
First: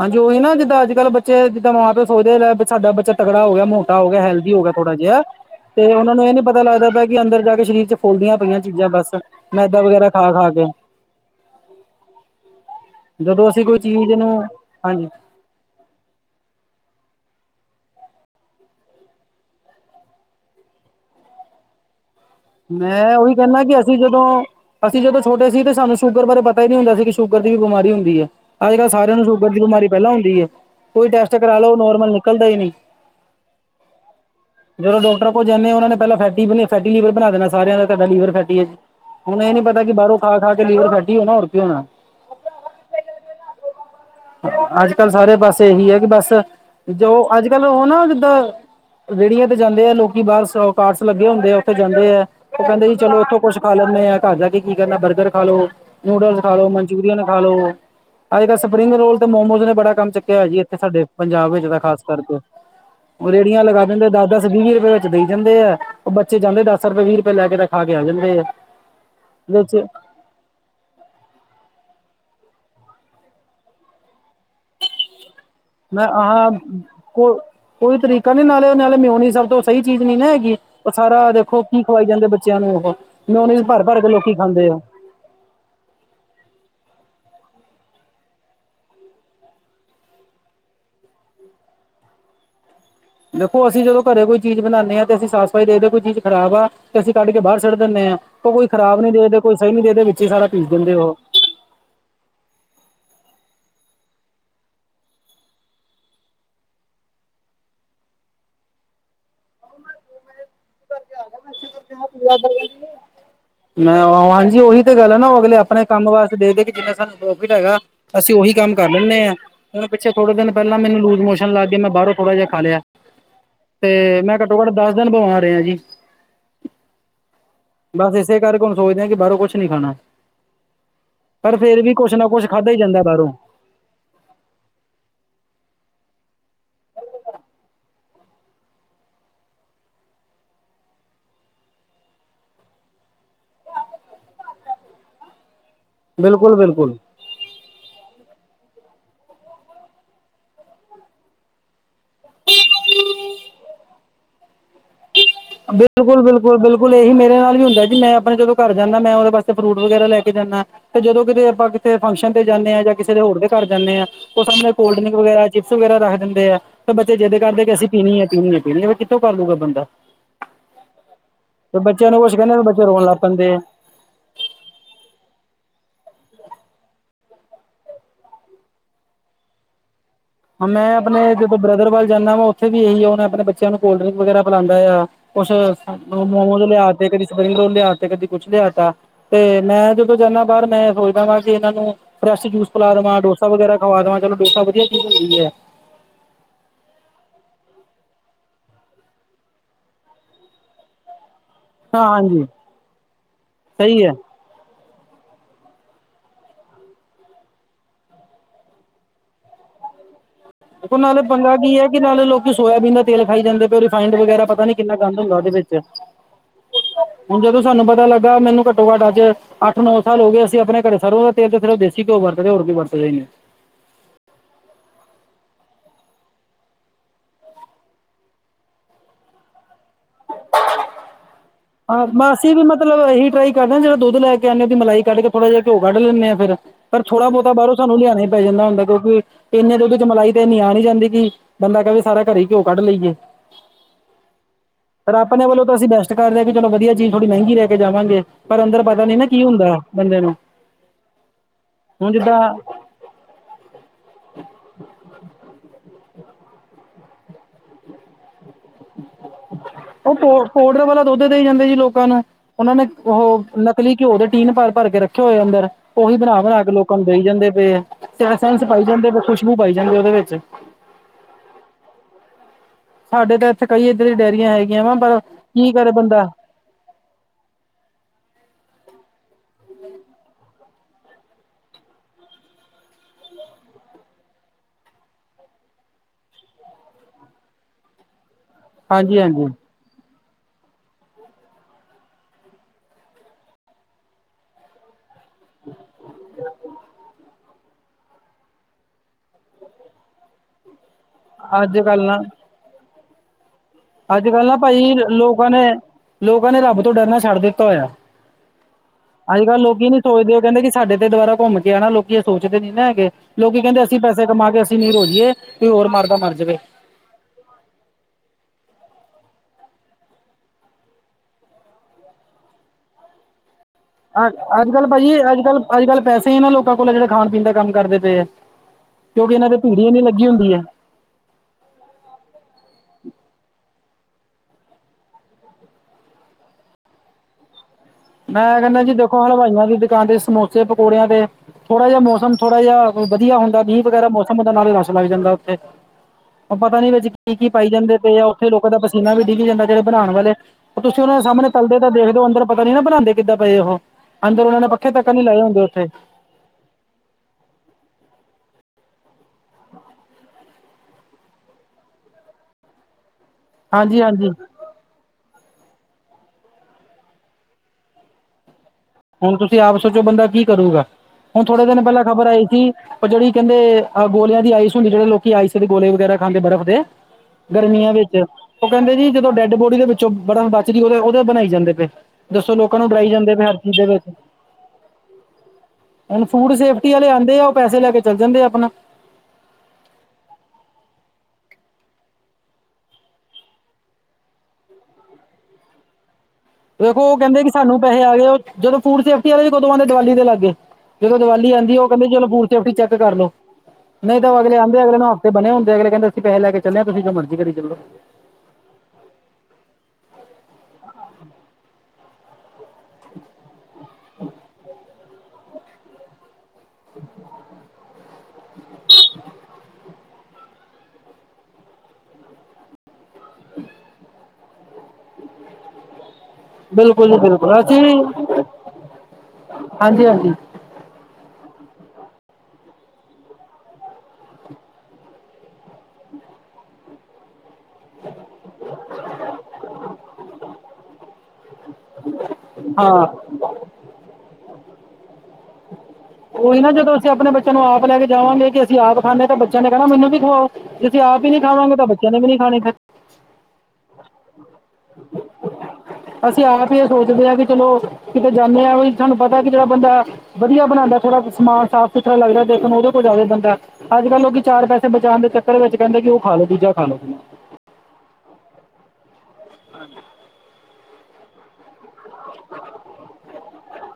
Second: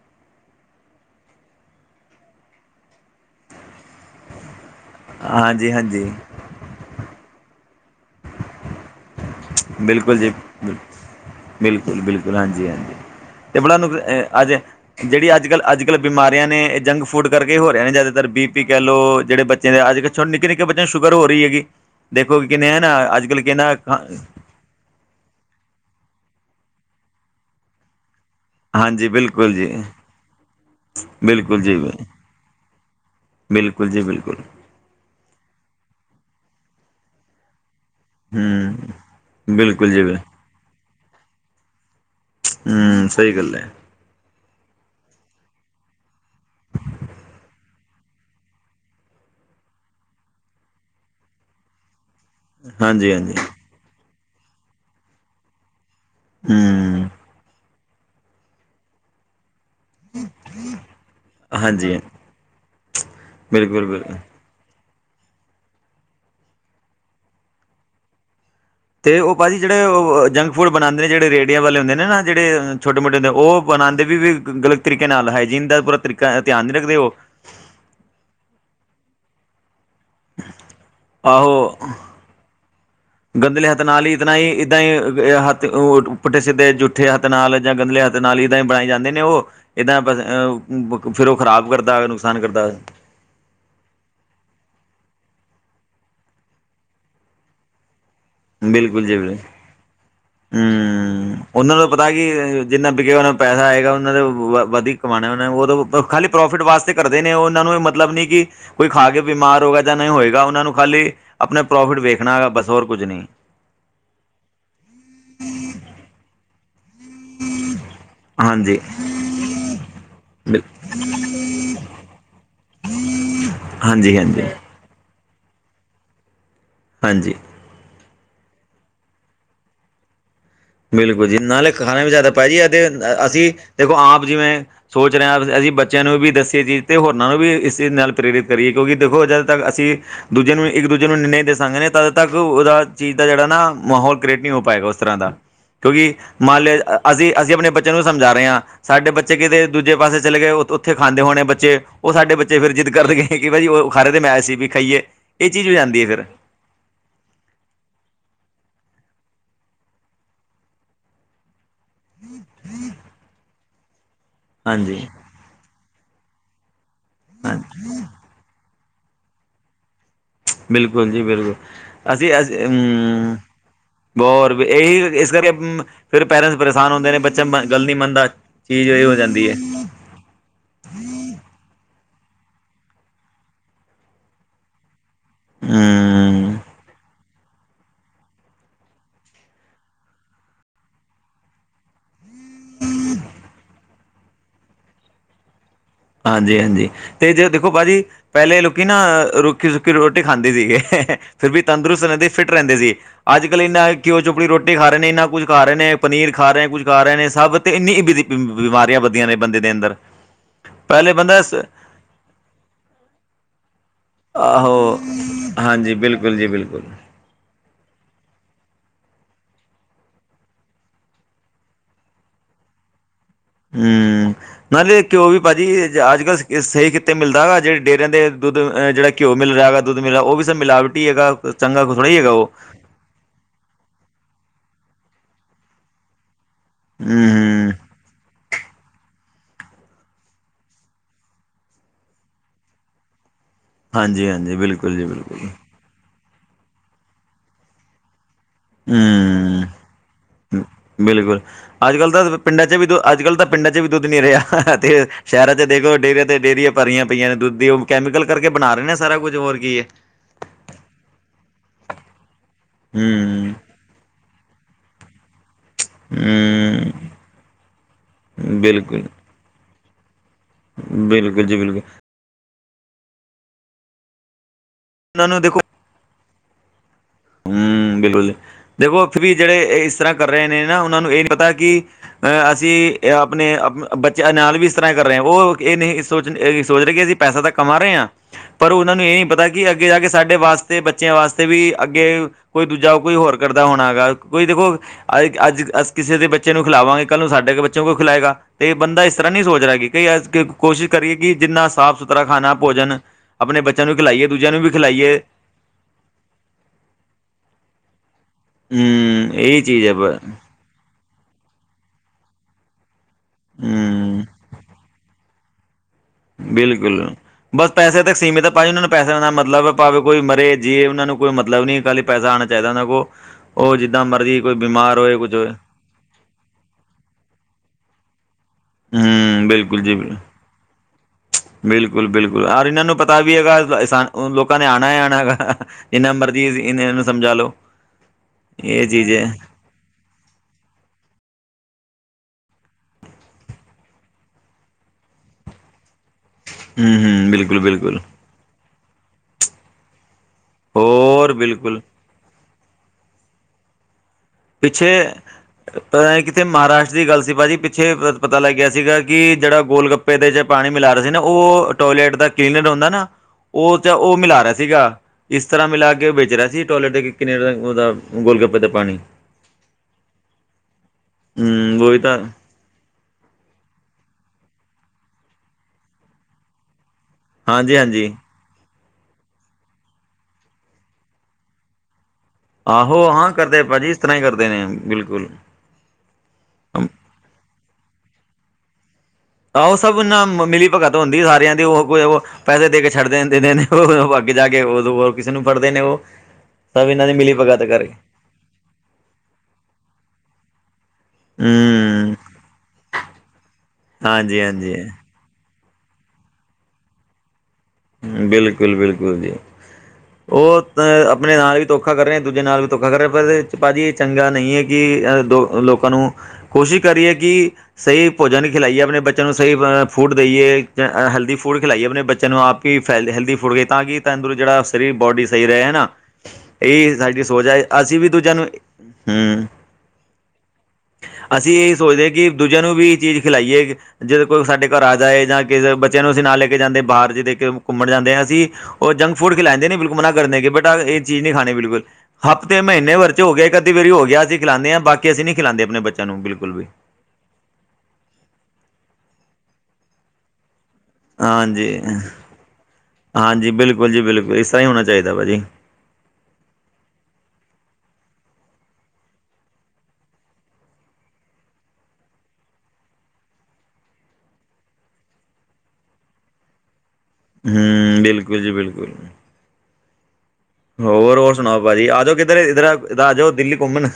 Speaker 1: ਹਾਂਜੀ ਉਹੀ ਨਾ ਜਿੱਦਾ ਅੱਜ ਕੱਲ ਬੱਚੇ ਜਿੱਦਾਂ ਮਾਂ ਪਿਓ ਸੋਚਦੇ ਵੀ ਸਾਡਾ ਬੱਚਾ ਤਕੜਾ ਹੋ ਗਿਆ, ਮੋਟਾ ਹੋ ਗਿਆ, ਹੈਲਦੀ ਹੋ ਗਿਆ ਥੋੜਾ ਜਿਹਾ
Speaker 2: ਹਾਂਜੀ
Speaker 1: ਤੇ
Speaker 2: ਹਾਂਜੀ
Speaker 1: ਉਨਾ ਨੂੰ ਇਹ ਨੀ ਪਤਾ ਲੱਗਦਾ ਪਿਆ ਕਿ ਅੰਦਰ ਜਾ ਕੇ ਸਰੀਰ ਚ ਫੁਲਦੀਆਂ ਪਈਆਂ ਚੀਜ਼ਾਂ ਬਸ। ਮੈਦਾ ਵਗੈਰਾ
Speaker 2: ਬਿਲਕੁਲ ਜੀ
Speaker 1: ਖਾ-ਖਾ ਕੇ।
Speaker 2: ਬਿਲ ਬਿਲਕੁਲ, ਬਿਲਕੁਲ ਹਾਂਜੀ-ਹਾਂਜੀ
Speaker 1: ਜਦੋਂ
Speaker 2: ਤੇ ਇਹ
Speaker 1: ਅਸੀਂ
Speaker 2: ਬੜਾ
Speaker 1: ਕੋਈ
Speaker 2: ਨੁ
Speaker 1: ਚੀਜ਼ ਨੂੰ
Speaker 2: ਅੱਜ
Speaker 1: ਹਾਂਜੀ
Speaker 2: ਜਿਹੜੀ ਅੱਜ ਕੱਲ੍ਹ ਅੱਜ ਕਲ ਬਿਮਾਰੀਆਂ ਨੇ ਜੰਕ ਫੂਡ ਕਰਕੇ ਹੋ ਰਿਹਾ ਨੇ ਜ਼ਿਆਦਾਤਰ, ਬੀ ਪੀ ਕਹਿ ਲੋ ਜਿਹੜੇ ਬੱਚੇ ਦੇ ਅੱਜ ਛੋ ਨਿੱਕੇ, ਨਿੱਕੇ ਬੱਚਿਆਂ ਨੂੰ ਸ਼ੂਗਰ ਹੋ ਰਹੀ ਹੈਗੀ, ਦੇਖੋ ਕਿਹਨੇ ਹੈ ਨਾ
Speaker 1: ਮੈਂ
Speaker 2: ਅੱਜ
Speaker 1: ਉਹੀ
Speaker 2: ਕੱਲ ਕੀ
Speaker 1: ਕਹਿੰਦਾ
Speaker 2: ਨਾ
Speaker 1: ਕਿ ਅਸੀਂ ਜਦੋਂ ਅਸੀਂ ਜਦੋਂ ਛੋਟੇ ਸੀ ਤੇ ਸਾਨੂੰ ਸ਼ੂਗਰ ਬਾਰੇ ਪਤਾ ਈ ਨੀ ਹੁੰਦਾ ਸੀ ਕਿ ਸ਼ੂਗਰ ਦੀ ਵੀ ਬਿਮਾਰੀ ਹੁੰਦੀ ਐ। ਅੱਜ ਕੱਲ੍ਹ
Speaker 2: ਹਾਂਜੀ
Speaker 1: ਸਾਰਿਆਂ ਨੂੰ ਸ਼ੂਗਰ
Speaker 2: ਬਿਲਕੁਲ
Speaker 1: ਦੀ
Speaker 2: ਜੀ
Speaker 1: ਬਿਮਾਰੀ ਪਹਿਲਾਂ ਹੁੰਦੀ ਐ। 'ਕੋਈ ਟੈਸਟ ਕਰਾ
Speaker 2: ਬਿਲਕੁਲ ਜੀ
Speaker 1: ਲਓ ਨੋਰਮਲ ਨਿਕਲਦਾ ਈ ਨੀ।
Speaker 2: ਬਿਲਕੁਲ ਜੀ, ਬਿਲਕੁਲ।
Speaker 1: ਜਦੋਂ ਡਾਕਟਰ ਕੋਲ ਜਾਂਦੇ ਆ ਉਨਾਂ ਨੇ ਪਹਿਲਾ ਫੈ ਫੈਟੀ ਲੀਵਰ ਬਣਾ ਦੇਣਾ ਸਾਰਿਆਂ ਦਾ। ਤਾਡਾ ਲੀਵਰ ਫੈਟੀ ਐ ਜੀ, ਹੁਣ ਇਹ
Speaker 2: ਹੂੰ
Speaker 1: ਨੀ ਪਤਾ
Speaker 2: ਬਿਲਕੁਲ
Speaker 1: ਕਿ
Speaker 2: ਜੀ ਬਿਲ
Speaker 1: ਬਾਹਰੋਂ ਖਾ- ਖਾ ਕੇ ਲੀਵਰ ਫੈਟੀ ਹੋਣਾ ਹੋਰ ਕੀ ਹੋਣਾ।
Speaker 2: ਹੂੰ ਸਹੀ ਗੱਲ ਐ।
Speaker 1: ਅੱਜ ਕੱਲ ਸਾਰੇ ਬਸ ਇਹੀ ਆ ਕਿ ਬਸ ਜੋ ਅੱਜ ਕੱਲ ਉਹ ਨਾ ਜਿੱਦਾਂ' ਰੇੜੀਆਂ ਤੇ ਜਾਂਦੇ ਆ ਲੋਕੀ, ਬਾਹਰ ਕਾਡਸ ਲੱਗੇ ਹੁੰਦੇ ਆ ਉੱਥੇ ਜਾਂਦੇ ਆ। ਉਹ ਕਹਿੰਦੇ ਜੀ
Speaker 2: ਹਾਂਜੀ
Speaker 1: ਚਲੋ,
Speaker 2: ਹਾਂਜੀ
Speaker 1: ਇੱਥੋਂ ਕੁਛ ਖਾ ਲੈਂਨੇ ਆ, ਘਰ ਜਾ ਕੇ ਕੀ ਕਰਨਾ ਬਰਗਰ ਖਾ ਲੋੋ। ਨੂਡਲਸ ਖਾ ਲੋ,
Speaker 2: ਹੂੰ
Speaker 1: ਮਨਚੂਰੀਅਨ ਖਾ ਲੋ, ਅੱਜ ਕੱਲ੍ਹ ਸਪਰਿੰਗ ਰੋਲ ਤੇ ਮੋਮੋਜ਼ ਨੇ ਬੜਾ ਕੰਮ ਚੁੱਕਿਆ ਜੀ ਇੱਥੇ ਸਾਡੇ ਪੰਜਾਬ ਵਿੱਚ ਤਾਂ
Speaker 2: ਹਾਂਜੀ
Speaker 1: ਖਾਸ ਕਰਕੇ ਰੇੜੀਆਂ ਲਗਾ
Speaker 2: ਬਿਲਕੁਲ
Speaker 1: ਦਿੰਦੇ
Speaker 2: ਬਿਲਕੁਲ
Speaker 1: ਦਸ-ਦਸ ਵੀ ਵੀ ਰੁਪਏ ਵਿੱਚ ਦੇਈ ਜਾਂਦੇ ਆ ਉਹ ਬੱਚੇ ਜਾਂਦੇ ਦਸ ਰੁਪਏ ਵੀ ਰੁਪਏ ਲੈ ਕੇ ਤਾਂ ਖਾ ਕੇ ਆ ਜਾਂਦੇ ਆ।
Speaker 2: ਤੇ ਉਹ ਭਾਜੀ
Speaker 1: ਵਿੱਚ
Speaker 2: ਜਿਹੜੇ ਉਹ ਜੰਕ ਫੂਡ ਬਣਾਦੇ ਨੇ ਜਿਹੜੇ ਰੇੜੀਆਂ ਵਾਲੇ ਹੁੰਦੇ ਨੇ ਨਾ ਜਿਹੜੇ ਛੋਟੇ ਮੋਟੇ ਹੁੰਦੇ ਉਹ ਬਣਾਦੇ ਵੀ ਗਲਤ ਤਰੀਕੇ ਨਾਲ ਹੈ, ਜਿਨ ਦਾ ਪੂਰਾ
Speaker 1: ਮੈਂ
Speaker 2: ਤਰੀਕਾ
Speaker 1: ਹਾਂ
Speaker 2: ਧਿਆਨ ਨਹੀਂ ਰੱਖਦੇ ਉਹ
Speaker 1: ਕੋ ਕੋਈ ਤਰੀਕਾ ਨੀ ਨਾਲੇ ਨਾਲੇ ਮਿਉਨੀ ਸਭ ਤੋਂ ਸਹੀ ਚੀਜ਼ ਨੀ ਨਾ ਹੈਗੀ ਉਹ ਸਾਰਾ ਦੇਖੋ
Speaker 2: ਆਹੋ
Speaker 1: ਕੀ ਖਵਾਈ ਜਾਂਦੇ ਆ ਬੱਚਿਆਂ ਨੂੰ ਉਹ ਮੈਂ ਮੈਂਓਨੀਸ
Speaker 2: ਗੰਦਲੇ ਹੱਥ
Speaker 1: ਭਰ-ਭਰ
Speaker 2: ਨਾਲ
Speaker 1: ਕੇ
Speaker 2: ਹੀ
Speaker 1: ਲੋਕ ਖਾਂਈ
Speaker 2: ਇਤਨਾ ਹੀ
Speaker 1: ਜਾਦੇ ਆ।
Speaker 2: ਇੱਦਾਂ ਹੀ ਹੱਥ ੳਹ ਪੁੱਠੇ ਸਿੱਧੇ ਜੂਠੇ ਹੱਥ ਨਾਲ ਜਾਂ ਗੰਧਲੇ ਹੱਥ ਨਾਲ ਈ ਬਣਾਈ ਜਾਂਦੇ ਨੇ ਉਹੋ ਇਦਾ ਬਸ ਫੇਰ ਉਹ ਖ਼ਰਾਬ ਕਰਦਾ ਨੁਕਸਾਨ ਕਰਦਾ।
Speaker 1: ਦੇਖੋ ਅਸੀਂ ਜਦੋਂ ਘਰੇ ਕੋਈ ਚੀਜ਼ ਬਣਾਣੇ ਆਂ ਤੇ ਅਸੀਂ ਸਾਫ਼ ਸਫ਼ਾਈ ਦੇਖਦੇ ਕੋਈ ਚੀਜ਼ ਖਰਾਬ ਆ। ਤੇ ਅਸੀਂ ਕੱਢ ਕੇ ਬਾਰ ਸੇਟ ਦਿੰਦੇ ਆਂ ਓ ਕੋਈ ਖਰਾਬ
Speaker 2: ਬਿਲਕੁਲ
Speaker 1: ਨੀ
Speaker 2: ਜੀ ਬਿਲਕੁਲ
Speaker 1: ਦੇਖਦੇ ਕੋਈ ਸਈ ਨੀ ਦੇਖਦੇ ਵਿੱਚ ਈ ਸਾਰਾ ਪੀਸ ਦਿੰਦੇ ਓ।
Speaker 2: ਉਨਾਂ ਨੂੰ ਪਤਾ ਕਿ ਜਿੰਨਾ ਵਿਕੇ ਉਨਾਂ ਨੂੰ ਪੈਸਾ ਆਏਗਾ ਉਨਾਂ ਨੇ ਵਧ ਈ ਕਮਾਣਾ ਉਨਾਂ ਨੇ ਓ ਤੋਂ ਖਾਲੀ ਪ੍ਰੋਫਿਟ ਵਾਸਤੇ ਕਰਦੇ ਨੇ ਉਨਾਂ ਨੂੰ ਏ ਮਤਲਬ ਨੀ ਕਿ ਕੋਈ ਖਾ ਕੇ ਬਿਮਾਰ ਹੋਏਗਾ ਜਾਂ ਨਈ ਹੋਏਗਾ ਉਨਾਂ ਨੂੰ ਖਾਲੀ ਆਪਣੇ ਪ੍ਰੋਫਿਟ ਵੇਖਣਾ ਹੈਗਾ ਬਸ ਹੋਰ ਕੁਝ ਨਈ।
Speaker 1: ਮੈਂ ਹਾਂਜੀ ਉਹੀ ਤੇ ਗੱਲ ਹੈ ਨਾ ਓ ਅਗਲੇ ਆਪਣੇ ਕੰਮ ਵਾਸਤੇ ਦੇਖਦੇ ਕਿ ਜਿੰਨੇ ਸਾਨੂੰ ਪ੍ਰੋਫਿਟ ਹੈਗਾ ਅਸੀ ਉਹੀ ਕੰਮ
Speaker 2: ਹਾਂਜੀ
Speaker 1: ਕਰ ਲੈਣੇ ਆਂ ਹੁਣ ਪਿੱਛੇ ਥੋੜੇ ਦਿਨ
Speaker 2: ਬਿਲ
Speaker 1: ਪੈਲਾਂ ਮੈਨੂੰ ਲੂਜ ਮੋਸ਼ਨ ਲੱਗ ਗਏ ਮੈਂ ਬਾਰੋਂ ਥੋੜਾ ਜਿਹਾ ਖਾ ਲਿਆ
Speaker 2: ਹਾਂਜੀ
Speaker 1: ਤੇ ਮੈਂ
Speaker 2: ਹਾਂਜੀ
Speaker 1: ਘੱਟੋ ਘੱਟ ਦਸ ਦਿਨ ਬਮਾਰ ਰਿਆ ਜੀ।
Speaker 2: ਹਾਂਜੀ
Speaker 1: ਬਸ ਇਸੇ ਕਰਕੇ ਹੁਣ ਸੋਚਦੇ ਹਾਂ ਕਿ ਬਾਰੋਂ ਕੁਛ ਨੀ ਖਾਣਾ
Speaker 2: ਬਿਲਕੁਲ ਜੀ
Speaker 1: ਪਰ
Speaker 2: ਨਾਲੇ
Speaker 1: ਫੇਰ
Speaker 2: ਖਾਣਾ ਵੀ
Speaker 1: ਕੁਛ ਨਾ
Speaker 2: ਜਾਦਾ
Speaker 1: ਕੁਛ
Speaker 2: ਪੈ ਜਾਏ
Speaker 1: ਖਾਧਾ ਹੀ
Speaker 2: ਅਤੇ
Speaker 1: ਜਾਂਦਾ ਬਾਹਰੋਂ
Speaker 2: ਅਸੀਂ ਦੇਖੋ ਆਪ ਜਿਵੇ ਸੋਚ ਰਏ ਆਂ ਅਸੀਂ ਬੱਚਿਆਂ ਨੂੰ ਵੀ ਦੱਸੀਏ ਚੀਜ਼ ਅਤੇ ਹੋਰਨਾਂ ਨੂੰ ਵੀ ਇਸ ਚੀਜ਼ ਨਾਲ ਪ੍ਰੇਰਿਤ ਕਰੀਏ ਕਿਉਂਕਿ ਦੇਖੋ ਜਦ ਤੱਕ ਅਸੀ ਦੂਜੇ ਨੂੰ ਇੱਕ ਦੂਜੇ ਨੂੰ ਨਈ ਦਸਾਂਗੇ ਨੇ ਤਦ ਤੱਕ ਉਦਾ ਚੀਜ਼ ਦਾ ਜੇੜਾ ਨਾ ਮਾਹੌਲ ਕ੍ਰੀਏਟ ਨਈ ਹੋ ਪਾਏਗਾ ਉਸ ਤਰ੍ਹਾਂ ਦਾ ਕਿਉਂਕਿ
Speaker 1: ਬਿਲਕੁਲ
Speaker 2: ਮੰਨ
Speaker 1: ਬਿਲਕੁਲ
Speaker 2: ਲਿਆ ਅਸੀ-ਅਸੀ ਆਪਣੇ ਬੱਚੇ ਬੱਚੇ ਨੂੰ ਸਮਝਾ ਰਏ ਆਂ ਸਾਡੇ ਬੱਚੇ ਕਿਤੇ ਦੂਜੇ ਪਾਸੇ ਚਲੇ ਗਏ ਉੱਥੇ ਖਾਂਦੇ ਹੋਣੇ ਬੱਚੇ ਓ ਸਾਡੇ ਬੱਚੇ ਫਿਰ ਜਿੱਦ ਕਰਨ ਗਏ ਕਿ ਓ ਖਾ ਰਏ ਤੇ ਮੈ ਅਸੀ ਵੀ ਖਾਈਏ। ਇਹ ਚੀਜ਼ ਹੋ ਜਾਂਦੀ ਹੈ
Speaker 1: ਬਿਲਕੁਲ-ਬਿਲ
Speaker 2: ਫਿਰ
Speaker 1: ਬਿਲਕੁਲ-ਬਿਲਕੁਲ ਇਹੀ ਮੇਰੇ ਨਾਲ ਵੀ ਹੁੰਦਾ ਜੀ ਮੈਂ ਆਪਣੇ ਜਦੋਂ ਘਰ ਜਾਂਣਾ ਮੈਂ ਉਦੇ ਵਾਸਤੇ ਫਰੂਟ ਵਗੈਰਾ ਲੈ ਕੇ ਜਾਂਣਾ। ਤੇ ਜਦੋਂ ਕਿਤੇ ਆਪਾਂ ਕਿਤੇ ਫੰਕਸ਼ਨ ਤੇ ਜਾਣੇ ਆ ਜਾਂ ਕਿਸੇ ਦੇ ਹੋਰ ਦੇ ਘਰ ਜਾਣੇ ਆਂ ਉਹ ਸਾਹਮਣੇ ਕੋਲਡ
Speaker 2: ਹਾਂਜੀ
Speaker 1: ਡਰਿੰਕ ਵਗੈਰਾ ਚਿਪਸ ਵਗੈਰਾ ਰੱਖ ਦਿੰਦੇ ਆ ਤਾਂ ਬੱਚੇ ਜਿੱਦ
Speaker 2: ਹਾਂਜੀ
Speaker 1: ਕਰਦੇ ਕਿ ਅਸੀ ਪੀਣੀ ਐ-ਪੀਣੀ ਐ-ਪੀਣੀ ਐ ਕਿੱਥੋਂ ਕਰ ਲੂਗਾ ਬੰਦਾ
Speaker 2: ਬਿਲਕੁਲ ਜੀ- ਬਿਲਕੁਲ
Speaker 1: ਫਿਰ ਬੱਚਿਆਂ ਨੂੰ ਕੁਛ ਕਹਿੰਦੇ
Speaker 2: ਅਸੀ-ਅਸੀ
Speaker 1: ਬੱਚੇ ਰੋਣ ਲੱਗ
Speaker 2: ਅਮ
Speaker 1: ਪੈਂਦੇ ਆ
Speaker 2: ਬੋਰ ਇਹੀ ਇਸ ਕਰਕੇ ਫਿਰ ਪੇਰੈਂਟਸ ਪਰੇਸ਼ਾਨ ਹੁੰਦੇ ਨੇ ਬੱਚਾ ਮ ਗੱਲ ਨਈ ਮੰਨਦਾ। ਚੀਜ਼ ਉਹੀ ਹੋ ਜਾਂਦੀ ਐ।
Speaker 1: ਹਾਂ ਮੈਂ ਆਪਣੇ ਜਦੋਂ ਬ੍ਰਦਰ ਵੱਲ ਜਾਣਾ ਵਾ ਉੱਥੇ ਵੀ ਇਹੀ ਆ ਉਨੇ ਆਪਣੇ ਬੱਚਿਆਂ ਨੂੰ ਕੋਲਡਰਿੰਕ ਵਗੈਰਾ ਪਿਲਾਂਦਾ ਆ। ਕੁਛ
Speaker 2: ਹਮ
Speaker 1: ਮੋਮਸ ਲਿਆ ਤੇ ਆ ਕਦੀ ਸਪਰਿੰਗ ਰੋਲ ਲਿਆ ਤੇ ਕਦੀ ਕੁਛ ਲਿਆ ਤਾ। ਤੇ ਮੈਂ ਜਦੋਂ ਜਾਣਾ ਬਾਰ ਮੈਂ ਸੋਚਦਾ ਵਾ ਕਿ ਇਨਾਂ ਨੂੰ ਫਰੈਸ਼ ਜੂਸ ਪਿਲਾ ਦਵਾਂ ਡੋਸਾ ਵਗੈਰਾ ਖਵਾ ਦਵਾਂ ਚਲੋ ਡੋਸਾ ਵਧੀਆ ਚੀਜ਼ ਹੁੰਦੀ ਐ।
Speaker 2: ਹਾਂਜੀ-ਹਾਂਜੀ ਤੇ ਜੇ ਦੇਖੋ ਭਾਜੀ ਪੈਲੇ ਲੋਕੀ ਨਾ ਰੁੱਖੀ ਸੁੱਕੀ ਰੋਟੀ ਖਾਂਦੇ ਸੀਗੇ ਫਿਰ ਵੀ
Speaker 1: ਹਾਂ
Speaker 2: ਤੰਦਰੁਸਤ ਰੈਂਦੇ
Speaker 1: ਹਾਂਜੀ
Speaker 2: ਫਿਟ ਰੈਂਦੇ ਸੀ ਅੱਜ ਕੱਲ ਇੰਨਾ
Speaker 1: ਸਹੀ ਹੈ
Speaker 2: ਘਿਉ ਚੁੱਪੜੀ ਰੋਟ ਰੋਟੀ ਖਾ ਰਏ ਨੇ ਇੰਨਾ ਕੁੱਝ ਖਾ ਰਏ ਨੇ ਪਨੀਰ ਖਾ ਰਏ ਨੇ ਕੁਝ ਖਾ ਰਏ ਨੇ ਸਭ ਤੇ ਇੰਨੀ ਬੀਜੀ ਬਿਮਾਰੀਆਂ ਵਧੀਆ ਨੇ ਬੰਦੇ ਦੇ ਅੰਦਰ
Speaker 1: ਦੇਖੋ
Speaker 2: ਪਹਿਲੇ
Speaker 1: ਨਾਲੇ
Speaker 2: ਬੰਦਾ
Speaker 1: ਪੰੰਗਾ ਕੀ ਏ ਕਿ ਨਾਲੇ ਲੋਕੀ ਸੋਇਆਬੀਨ ਦਾ ਤੇਲ ਖਾਈ ਜਾਂਦੇ ਪਏ। ਰਿਫਾਇੰਡ ਵਗੈਰਾ ਪਤਾ ਨੀ ਕਿੰਨਾ
Speaker 2: ਆਹੋ
Speaker 1: ਗੰਦ ਹੁੰਦਾ ਉਦੇ ਵਿੱਚ
Speaker 2: ਹਾਂਜੀ ਬਿਲਕੁਲ ਜੀ ਬਿਲਕੁਲ
Speaker 1: ਹੁਣ ਜਦੋਂ ਸਾਨੂੰ ਪਤਾ ਲੱਗਾ ਮੈਨੂੰ ਘੱਟੋ ਘੱਟ ਅੱਜ ਅੱਠ ਨੌ ਸਾਲ ਹੋ ਗਏ ਅਸੀ ਆਪਣੇ ਘਰ ਸਰੋਂ ਦਾ ਤੇਲ ਤੇ ਫਿਰ ਦੇਸੀ ਘਿਓ ਵਰਤਦੇ ਹੋਰ ਕੋਈ ਵੀ ਵਰਤਦੇ ਈ ਨਈ।
Speaker 2: ਹੂੰ ਨਾਲੇ ਘਿਓ ਵੀ ਭਾਜੀ ਅੱਜ ਕੱਲ੍ਹ ਸਈ ਕਿੱਥੇ ਮਿਲਦਾ ਵਾ ਜਿਹੜੇ ਡੇਰਿਆਂ ਦੇ ਦੁੱਧ ਅਹ ਜੇੜਾ ਘਿਓ ਮਿਲ ਰਿਆ ਹੈਗਾ ਦੁੱਧ ਮਿਲ ਰਿਆ ਓ ਵੀ ਸਾਰੇ ਮਿਲਾਵਟੀ ਹੀ ਹੈਗਾ। ਚੰਗਾ ਥੋੜ੍ਹਾ
Speaker 1: ਹਾਂ
Speaker 2: ਉਹ।
Speaker 1: ਅਸੀ ਵੀ ਮਤਲਬ ਇਹੀ ਟਰਾਈ ਕਰਦੇ ਆਂ ਜੇੜਾ ਦੁੱਧ ਲੈ ਕੇ ਆਂਣੇ ਉਦੀ ਮਲਾਈ ਕੱਢ ਕੇ ਥੋੜਾ ਜਿਹਾ ਘਿਓ ਕੱਢ ਲੈਂਣੇ ਫਿਰ ਪਰ ਥੋੜਾ ਬੋਤਾ
Speaker 2: ਹੂੰ-ਹੂੰ,
Speaker 1: ਬਾਰੋਂ ਸਾਨੂੰ ਲਿਆਣਾ ਈ ਪੈ ਜਾਂਦਾ ਹੁੰਦਾ ਕਿਉਂਕਿ ਇੰਨੇ ਦੁਧ 'ਚ ਮਲਾਈ ਤੇ ਇੰਨੀ ਆ ਨੀ ਜਾਂਦੀ ਕਿ ਬੰਦਾ ਕਵੇ ਸਾਰਾ ਘਰੇ ਈ ਘਿਓ ਕੱਢ ਲਈਏ।
Speaker 2: ਹਾਂਜੀ-ਹਾਂਜੀ ਬਿਲਕੁਲ ਜੀ ਬਿਲਕੁਲ
Speaker 1: ਬਸ ਜੀ ਬੈਸਟ ਘਰ ਲੈ ਕੇ ਚਲੋ ਵਧੀਆ ਚੀਜ਼ ਥੋੜੀ ਮਹਿੰਗੀ ਲੈ ਕੇ ਜਾਵਾਂਗੇ ਪਰ ਅੰਦਰ ਪਤਾ ਨੀ ਨਾ ਕੀ ਹੁੰਦਾ ਬੰਦੇ ਨੂੰ
Speaker 2: ਬਿਲਕੁਲ ਅੱਜ ਕੱਲ
Speaker 1: ਹੁਣ
Speaker 2: ਤਾਂ
Speaker 1: ਜਿੱਦਾਂ
Speaker 2: ਪਿੰਡਾਂ 'ਚ ਵੀ ਦ ਅੱਜ ਕਲ ਤਾਂ ਪਿੰਡਾਂ ਚ ਵੀ ਦੁੱਧ ਨੀ ਰਿਹਾ, ਅਤੇ ਸ਼ਹਿਰਾਂ ਚ ਦੇਖ ਲੋ ਡੇਅਰੀਆਂ ਤੇ ਡੇਅਰੀਆਂ ਭਰੀਆਂ ਪਈਆਂ ਨੇ ਦੁੱਧ ਦੀ ਉਹ ਕੈਮੀਕਲ ਕਰਕੇ ਬਣਾ ਰਹੇ ਨੇ ਸਾਰਾ ਕੁਝ ਹੋਰ ਕੀ ਹੈ।
Speaker 1: ਉਹ ਪ ਪੋਡਰ ਵਾਲਾ ਦੁੱਧ ਦਈ ਜਾਂਦੇ ਸੀ ਲੋਕਾਂ ਨੂੰ ਉਹਨਾਂ ਨੇ ਉਹ
Speaker 2: ਹੂੰ,
Speaker 1: ਨਕਲੀ ਘਿਓ ਦੇ ਟੀਨ ਭਰ- ਭਰ ਕੇ ਰੱਖੇ ਹੋਏ ਅੰਦਰ। ਉਹੀ ਬਣਾ-ਬਣਾ ਕੇ
Speaker 2: ਹੂੰ
Speaker 1: ਲੋਕਾਂ ਨੂੰ ਦੇਈ ਜਾਂਦੇ ਪਏ ਆ। ਸੈਂਸ ਪਾਈ
Speaker 2: ਬਿਲਕੁਲ,
Speaker 1: ਜਾਂਦੇ ਪਏ ਖੁਸ਼ਬੂ ਪਾਈ ਜਾਂਦੇ ਉਹਦੇ ਵਿੱਚ
Speaker 2: ਬਿਲਕੁਲ ਜੀ ਬਿਲਕੁਲ।
Speaker 1: ਸਾਡੇ ਤਾਂ ਇੱਥੇ ਕਈ ਐਧਾ ਦੀ ਡੇਅਰੀਆਂ ਹੈਗੀਆਂ ਵਾ ਪਰ
Speaker 2: ਉਹਨਾਂ ਨੂੰ
Speaker 1: ਕੀ ਕਰੇ ਬੰਦਾ।
Speaker 2: ਹਮ ਬਿਲਕੁਲ ਜੀ ਦੇਖੋ ਵੀ ਜਿਹੜੇ ਇਸ ਤਰ੍ਹਾਂ ਕਰ ਰਹੇ ਨੇ ਨਾ ਉਹਨਾਂ ਨੂੰ ਇਹ ਨੀ ਪਤਾ ਕਿ ਅ ਅਸੀਂ ਆਪਣੇ ਬੱਚੇ ਨਾਲ ਵੀ ਇਸ ਤਰ੍ਹਾਂ ਕਰ ਰਹੇ ਹਾਂ ਉਹ ਇਹ ਨਹੀਂ ਸੋਚ ਸੋਚ ਰਹੇ ਅਸੀਂ ਪੈਸਾ ਤਾਂ ਕਮਾ ਰਹੇ ਹਾਂ, ਪਰ ਉਹਨਾਂ ਨੂੰ ਇਹ
Speaker 1: ਹਾਂਜੀ
Speaker 2: ਨਹੀਂ
Speaker 1: ਹਾਂਜੀ
Speaker 2: ਪਤਾ ਕਿ ਅੱਗੇ ਜਾ ਕੇ ਸਾਡੇ ਵਾਸਤੇ ਬੱਚਿਆਂ ਵਾਸਤੇ ਵੀ ਅੱਗੇ ਕੋਈ ਦੂਜਾ ਕੋਈ ਹੋਰ ਕਰਦਾ ਹੋਣਾ ਹੈ ਹੈਗਾ ਕੋਈ ਦੇਖੋ ਅੱਜ-ਅੱਜ ਅਸੀ ਕਿਸੇ ਦੇ ਬੱਚੇ ਨੂੰ ਖਿਲਾਵਾਂਗੇ ਕੱਲ ਨੂੰ ਸਾਡਾ ਬੱਚਾ ਬੱਚੇ ਕੋ ਖਿਲਾਏਗਾ ਤੇ ਇਹ ਬੰਦਾ ਇਸ ਤਰ੍ਹਾਂ ਨਹੀਂ ਸੋਚ ਰਿਹਾ ਕਿ ਕਈ ਕੋਸ਼ਿਸ਼ ਕਰੀਏ ਕਿ ਜਿੰਨਾ
Speaker 1: ਅੱਜ
Speaker 2: ਸਾਫ
Speaker 1: ਕੱਲ ਨਾ
Speaker 2: ਸੁਥਰਾ ਖਾਣਾ ਭੋਜਨ ਆਪਣੇ ਬੱਚਿਆਂ ਨੂੰ ਵੀ ਖਿਲਾਈਏ,
Speaker 1: ਅੱਜ ਕੱਲ
Speaker 2: ਦੂਜਿਆਂ
Speaker 1: ਨਾ
Speaker 2: ਨੂੰ ਵੀ
Speaker 1: ਭਾਈ
Speaker 2: ਖਿਲਾਈਏ।
Speaker 1: ਲੋਕਾਂ ਨੇ ਲੋਕਾਂ ਨੇ ਰੱਬ ਤੋਂ ਡਰਨਾ ਛੱਡ ਦਿੱਤਾ ਹੋਇਆ।
Speaker 2: ਹੂੰ
Speaker 1: ਅੱਜ
Speaker 2: ਇਹੀ
Speaker 1: ਕੱਲ੍ਹ
Speaker 2: ਚੀਜ਼
Speaker 1: ਲੋਕੀ ਨੀ
Speaker 2: ਹੈ
Speaker 1: ਸੋਚਦੇ ਉਹ ਕਹਿੰਦੇ ਕਿ ਸਾਡੇ ਤੇ ਦੁਬਾਰਾ ਘੁੰਮ ਕੇ ਆਣਾ ਲੋਕੀ ਇਹ ਸੋਚਦੇ ਨੀ ਨਾ ਹੈਗੇ, ਲੋਕੀ ਕਹਿੰਦੇ ਅਸੀਂ
Speaker 2: ਹੂੰ,
Speaker 1: ਪੈੇ ਕਾ ਕੇ ਅਸੀਂ ਨਹੀਂ ਰੋਈਏ। ਕੋਈ ਹੋਰ ਮਰਦਾ ਮਾਰਦਾ
Speaker 2: ਬਿਲਕੁਲ। ਬਸ ਪੈਸੇ ਤਕ ਸੀਮਿਤ ਹੈ ਭਾਈਂ ਉਹਨਾਂ ਨੂੰ ਪੈਸਿਆਂ ਦਾ ਮਤਲਬ ਭਾਵੇਂ ਕੋਈ ਮਰੇ ਜਿਵੇਂ ਉਹਨਾਂ ਨੂੰ ਕੋਈ ਮਤਲਬ ਨੀ ਕੱਲੀ ਪੈਸਾ ਆਉਣਾ ਚਾਹੀਦਾ ਉਹਨਾਂ ਕੋਲ, ਉਹ ਜਿੱਦਾਂ ਮਰਜ਼ੀ ਕੋਈ
Speaker 1: ਅੱਜ ਕੱਲ੍ਹ
Speaker 2: ਬਿਮਾਰ ਹੋਏ
Speaker 1: ਭਾਜੀ
Speaker 2: ਕੁਛ
Speaker 1: ਅੱਜ
Speaker 2: ਹੋਏ
Speaker 1: ਕੱਲ ਅੱਜ ਕੱਲ੍ਹ ਪੈਸੇ ਇਹ ਨਾ ਲੋਕਾਂ ਕੋਲ ਜਿਹੜੇ ਖਾਣ ਪੀਣ ਦਾ ਕੰਮ ਕਰਦੇ ਪਏ ਆ। ਕਿਉਂਕਿ
Speaker 2: ਹੂੰ,
Speaker 1: ਇਹਨਾਂ ਦੀ ਭੀੜ
Speaker 2: ਬਿਲਕੁਲ
Speaker 1: ਇਹ
Speaker 2: ਜੀ
Speaker 1: ਨੀ ਲੱਗੀ ਹੁੰਦੀ ਹੈ।
Speaker 2: ਬਿਲਕੁਲ-ਬਿਲਕੁਲ ਰ ਇਹਨਾਂ ਨੂੰ ਪਤਾ ਵੀ ਹੈਗਾ ਲੋਕਾਂ ਨੇ ਆਣਾ-ਆਣਾ ਹੈਗਾ। ਜਿੰਨਾ ਮਰਜ਼ੀ ਸੀ ਇਹ ਇਹਨੂੰ ਸਮਝਾ ਲੋ।
Speaker 1: ਮੈਂ ਕਹਿੰਦਾ
Speaker 2: ਇਹ
Speaker 1: ਜੀ
Speaker 2: ਚੀਜ਼ ਹੈ
Speaker 1: ਦੇਖੋ ਹਲਵਾਈਆਂ ਦੀ ਦੁਕਾਨ ਤੇ ਸਮੋਸੇ, ਪਕੌੜਿਆਂ ਤੇ ਥੋੜਾ ਜਿਹਾ ਮੌਸਮ ਥੋੜ੍ਹਾ ਜਿਹਾ ਵਧੀਆ ਹੁੰਦਾ ਮੀਂ ਵਗੈਰਾ ਮੌਸਮਦਾ ਨਾਲ ਹੀ ਰਸ਼ ਲਹ ਜਾਂਦਾੱ ਓਥੇ। ਪਤਾ ਨੀ ਵਿੱਚ
Speaker 2: ਹੂੰ-ਹੂੰ,
Speaker 1: ਕੀ, ਕੀ ਪਾਈ ਜਾਂਦੇ
Speaker 2: ਬਿਲਕੁਲ-ਬਿਲਕੁਲ
Speaker 1: ਪਏ, ਤੇ ਆ ਉੱਥੇ ਲੋਕਾਂ ਦਾ ਪਸੀਨਾ ਵੀ ਡਿੱਗ ਜਾਂਦਾ ਜਿਹੜੇ ਬਣਾਉਣ ਵਾਲੇ ਤੁਸੀਂ ਉਹਨਾਂ ਦੇ
Speaker 2: ਹੋਰ
Speaker 1: ਸਾਹਮਣੇ ਤਲਦੇ
Speaker 2: ਬਿਲਕੁਲ
Speaker 1: ਤਾਂ ਦੇਖਦੇਓ ਅੰਦਰ ਪਤਾ ਨੀ ਨਾ ਬਣਾਉਂਦੇ ਕਿੱਦਾ ਪਏ ਉਹ। ਅੰਦਰ ਉਹਨਾਂ ਨੇ ਪੱਖੇ ਤੱਕ ਨਹੀਂ ਲਾਏ ਹੁੰਦੇ ਉਥੇ
Speaker 2: ਇੱਥੇ ਮਹਾਰਾਸ਼ਟਰ ਦੀ ਗੱਲ ਸੀ ਭਾਜੀ ਪਿੱਛੇ ਪਤਾ ਲੱਗ ਗਿਆ ਸੀਗਾ ਕਿ ਜਿਹੜਾ ਗੋਲ ਗੱਪੇ ਤੇ ਚ ਪਾਣੀ ਮਿਲਾ ਰਹੇ ਸੀ ਨਾ ਉਹ ਟੋਇਲੇਟ ਦਾ ਕਲੀਨਰ ਹੁੰਦਾ ਨਾ ਉਹ ਚ
Speaker 1: ਹਾਂਜੀ
Speaker 2: ਉਹ
Speaker 1: ਹਾਂਜੀ
Speaker 2: ਮਿਲਾ ਰਿਹਾ ਸੀਗਾ ਇਸ ਤਰ੍ਹਾਂ ਮਿਲਾ ਕੇ ਉਹ ਵੇਚ ਰਿਹਾ ਸੀ ਟੋਇਲੇਟ ਤੇ ਕਿ ਕਿੰਨੇ ਉਹਦਾ ਗੋਲ ਗੱਪੇ ਤੇ ਪਾਣੀ।
Speaker 1: ਹੁਣ ਤੁਸੀਂ ਆਪ ਸੋਚੋ ਬੰਦਾ ਕੀ ਕਰੂਗਾ। ਹੁਣ ਥੋੜੇ ਦਿਨ
Speaker 2: ਹੂੰ ਉਹੀ
Speaker 1: ਪਹਿਲਾਂ
Speaker 2: ਤਾਂ
Speaker 1: ਖ਼ਬਰ ਆਈ ਸੀ ਕੀ ਪਰ ਜਿਹੜੀ ਕਹਿੰਦੇ ਆ ਗੋਲ ਦੀ ਆਈਸ ਹੁੰਦੀ ਜਿਹੜੇ ਲੋਕੀ ਆਈਸ ਗੋਲੇ ਵਗੈਰਾ ਖਾਂਦੇ ਬਰਫ਼ ਦੇ
Speaker 2: ਹਾਂਜੀ
Speaker 1: ਗਰਮੀਆਂ
Speaker 2: ਹਾਂਜੀ
Speaker 1: ਵਿੱਚ ਉਹ ਕਹਿੰਦੇ ਜੀ ਜਦੋਂ ਡੈਡ ਬੋਡੀ ਦੇ ਵਿੱਚੋਂ ਬੜਾ ਬਚਦੀਓ ਉਹਦੇ ਬਣਾਈ ਜਾਂਦੇ ਪਏ। ਦੱਸੋ ਲੋਕਾਂ ਨੂੰ ਡਰਾਈ
Speaker 2: ਆਹੋ ਹਾਂ
Speaker 1: ਜਾਂਦੇ ਪਏ ਹਨ।
Speaker 2: ਕਰਦੇ ਭਾਜੀ ਇਸ ਤਰ੍ਹਾਂ ਹੀ ਕਰਦੇ ਨੇ ਬਿਲਕੁਲ।
Speaker 1: ਹੁਣ ਫੂਡ ਸੇਫਟੀ ਵਾਲੇ ਆਉਂਦੇ ਆ, ਉਹ ਪੈਸੇ ਲੈ ਕੇ ਚੱਲ ਜਾਂਦੇ ਆ ਆਪਣਾ।
Speaker 2: ਤਾਂ ਉਹ ਸਭ ਇਨਾਂ ਮਿਲੀ ਭਗਤ ਹੁੰਦੀ ਸਾਰਿਆਂ ਦੀ ਉਹ ਕੋਈ ਪੈਸੇ ਦੇ ਕੇ ਛੱਡਦੇ ਦਦੇ ਨੇ ਉਹ ਅੱਗੇ ਜਾ ਕੇ ਉਦੋਂ ਕਿਸੇ ਨੂੰ ਫੜਦੇ ਨੇ ਉਹ। ਸਭ ਇਹਨਾਂ
Speaker 1: ਵੇਖੋ
Speaker 2: ਦੀ
Speaker 1: ਉਹ
Speaker 2: ਮਿਲੀ
Speaker 1: ਕਹਿੰਦੇ ਕਿ
Speaker 2: ਭਗਤ
Speaker 1: ਸਾਨੂੰ
Speaker 2: ਕਰਕੇ
Speaker 1: ਪੈਸੇ ਆ ਗਏ ਉਹ ਜਦੋਂ ਫੂਡ ਸੇਫਟੀ ਵਾਲੇ ਉਦੋਂ ਆ ਦੇ ਦੀਵਾਲੀ ਦੇ ਲਾਗੇ। ਜਦੋਂ ਦੀਵਾਲੀ ਆਉਂਦੀ ਉਹ ਕਹਿੰਦੇ
Speaker 2: ਹੂੰ
Speaker 1: ਚਲੋ ਪੂਰ ਸੇਫਟੀ ਚੈੱਕ ਕਰ ਲਓ, ਨਹੀਂ ਤਾਂ ਉਹ ਅਗਲੇ
Speaker 2: ਹਾਂਜੀ-ਹਾਂਜੀ,
Speaker 1: ਆਉਂਦੇ ਅਗਲੇ ਨਾਲ ਬਣੇ ਹੁੰਦੇ ਅਗਲੇ ਕਹਦੇ ਅਸੀ ਪੈੇਹੈ ਲੈ ਕੇ ਚੱਲਿਆ ਤੁਸੀਂ ਜੋ ਮਰਜ਼ੀ ਚੱਲੋ।
Speaker 2: ਬਿਲਕੁਲ-ਬਿਲਕੁਲ ਜੀ। ਉਹ ਤੇ ਅਪਨੇ ਨਾਲ ਵੀ ਧੋਖਾ ਕਰ ਰਹੇ ਦੂਜੇ ਨਾਲ ਵੀ ਧੋਖਾ ਕਰ ਰਹੇ ਪਰ ਭਾਜੀ ਇਹ ਚੰਗਾ ਨਹੀਂ ਏ ਕਿ ਦੋ ਲੋਕਾਂ ਨੂੰ ਕੋਸ਼ਿਸ਼ ਕਰੀਏ ਕਿ ਸਹੀ ਭੋਜਨ ਖਿਲਾਈਏ ਅਪਨੇ ਬੱਚਿਆਂ ਨੂੰ ਸਹੀ ਫੂਡ ਦੇਈਏ ਜਾਂ ਹੈਲਦੀ ਫੂਡ ਖਿਲਾਈਏ ਅਪਨੇ ਬੱਚਿਆਂ ਨੂੰ ਆਪ ਕਿ ਫਾਇਦੇ ਹੈਲਦੀ ਫੂਡ ਦੇ ਤਾਂ ਕਿ ਤੈ ਦੂ ਜਿਹੜਾ ਸਰੀਰ ਬੋਡੀ ਸਹੀ ਰਹੇ ਹੈਨਾ ਇਹ
Speaker 1: ਬਿਲਕੁਲ ਜੀ
Speaker 2: ਸਾਡੀ ਸੋਚ
Speaker 1: ਬਿਲਕੁਲ
Speaker 2: ਐ, ਅਸੀਂ ਵੀ ਦੂਜਿਆਂ ਨੂੰ ਹਮ
Speaker 1: ਹਾਂਜੀ ਹਾਂਜੀ
Speaker 2: ਅਸੀਂ ਇਹ ਸੋਚਦੇ ਆ ਕਿ ਦੂਜਿਆਂ ਨੂੰ ਵੀ ਇਹ ਚੀਜ਼ ਖਿਲਾਈਏ ਜਿਦੋਂ ਕੋਈ ਸਾਡੇ ਘਰ ਆ ਜਾਏ ਜਾਂ ਕਿਸੇ ਬੱਚਿਆਂ ਨੂੰ ਅਸੀਂ ਨਾ ਲੈ ਕੇ ਜਾਂਦੇ ਬਾਹਰ ਜਿਹਦੇ ਘੁੰਮਣ ਜਾਂਦੇ ਹਾਂ ਅਸੀਂ, ਉਹ ਜੰਕ ਫੂਡ ਕਿ ਲੋੰਦੇ ਨਹੀਂ ਬਿਲਕੁਮ ਮਨਾ ਕਰਦੇਗੇ ਬੇਟਾ ਇਹ ਚੀਜ਼ ਨਹੀਂ ਖਾਨੀ ਬਿਲਕੁਲ ਹਫ਼ਤੇ ਮਹੀਨੇ
Speaker 1: ਹਾਂ
Speaker 2: ਭਰ ਚ ਹੋ ਗਏ ਕਦੀ ਵਾਰੀ ਹੋ ਗਿਆ ਅਸੀਂ ਖਿਲਾਉਦੇ ਹਾਂ ਬਾਕੀ, ਅਸੀਂ ਨਹੀਂ ਖਿਲਾਉਂਦੇ ਆਪਣੇ ਬੱਚਿਆਂ ਨੂੰ ਬਿਲਕੁਲ ਵੀ
Speaker 1: ਅਸੀ ਆਪਣੇ ਬੱਚਿਆਂ ਨੂੰ ਆਪ ਲੈ ਕੇ ਜਾਵਾਂਗੇ ਕਿ ਅਸੀਂ ਆਪ ਖਾਂਨੇ ਤੇ ਬੱਚਿਆਂ ਨੇ ਕਹਿਣਾ ਮੈਨੂੰ ਵੀ ਖਵਾਓ ਜੇ ਅਸੀਂ ਆਪ ਹੀ ਨੀ
Speaker 2: ਹਾਂਜੀ
Speaker 1: ਖਾਵਗੇ ਤਾਂ ਬੱਚਿਆਂ ਨੇ ਵੀ ਨੀ ਖਾਨੀ ਫੇਰ
Speaker 2: ਹਾਂਜੀ ਬਿਲਕੁਲ ਜੀ ਬਿਲਕੁਲ, ਇਸ ਤਰ੍ਹਾਂ ਹੀ ਹੋਨਾ ਚਾਹੀਦਾ ਭਾਜੀ
Speaker 1: ਅਸੀਂ ਆਪ ਹੀ ਇਹ ਸੋਚਦੇ ਆ ਕਿ ਚਲੋ ਕਿਤੇ ਜਾਂਨੇ ਆ ਵੀ ਸਾਹਨੂੰ ਪਤਾ ਏ ਕਿ ਜਿਹੜਾ ਬੰਦਾ ਵਦੀਆ ਬਣਾੰਦਾ ਥੋੜਾ ਸਮਾਨ ਸਾਫ਼ ਸੁਥਰਾ ਲੱਗਦਾ ਦੇਖਨ ਉਹਦੇ ਕੋਲ ਜਾਵੇ ਬੰਦਾ ਅੱਜ ਕੱਲ੍ਹ ਲੋਕੀ ਚਾਰ ਪੈਸੇ ਬਚਾਉਣ ਦੇ ਚੱਕਰ ਵਿੱਚ ਕਹਿੰਦੇ ਕਿ ਉਹ ਖਾ ਲੋ ਦੂਜਾ ਖਾ ਲੋ
Speaker 2: ਹੰ, ਬਿਲਕੁਲ ਜੀ ਬਿਲਕੁਲ
Speaker 1: ਹਾਂਜੀ।
Speaker 2: ਹੋਰ-ਹੋਰ ਸੁਨਾਓ ਭਾਜੀ ਆ ਜਾਓ ਕਿੱਧਰੇ ਇੱਧਰ ਆ ਜਾਓ ਦਿੱਲੀ ਘੁੰਮਣ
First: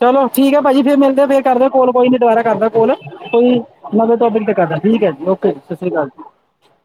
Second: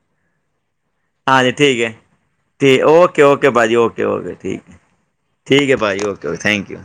Speaker 1: ਚਲੋ ਠੀਕ ਹੈ। ਭਾਜੀ ਫਿਰ ਮਿਲਦੇ ਫਿਰ
Speaker 2: ਹਾਂਜੀ
Speaker 1: ਕਰਦੇ ਆ
Speaker 2: ਠੀਕ
Speaker 1: ਕੋਲ
Speaker 2: ਹੈ
Speaker 1: ਕੋਈ ਨੀ ਦੁਬਾਰਾ ਕਰਦਾ
Speaker 2: ਠੀਕ
Speaker 1: ਕੋਲ
Speaker 2: ਓਕੇ ਓਕੇ
Speaker 1: ਕੋਈ
Speaker 2: ਭਾਜੀ ਓਕੇ
Speaker 1: ਨਵੇ
Speaker 2: ਓਕੇ
Speaker 1: ਟੋਪਿਕ ਤੇ ਕਰਦਾ ਠੀਕ ਐ ਓਕੇ ਜੀ,
Speaker 2: ਠੀਕ
Speaker 1: ਸਸਿ
Speaker 2: ਹੈ
Speaker 1: ਸ਼੍ਰੀ
Speaker 2: ਭਾਜੀ
Speaker 1: ਅਕਾਲ ਜੀ
Speaker 2: ਓਕੇ ਓਕੇ ਥੈਂਕ ਯੂ।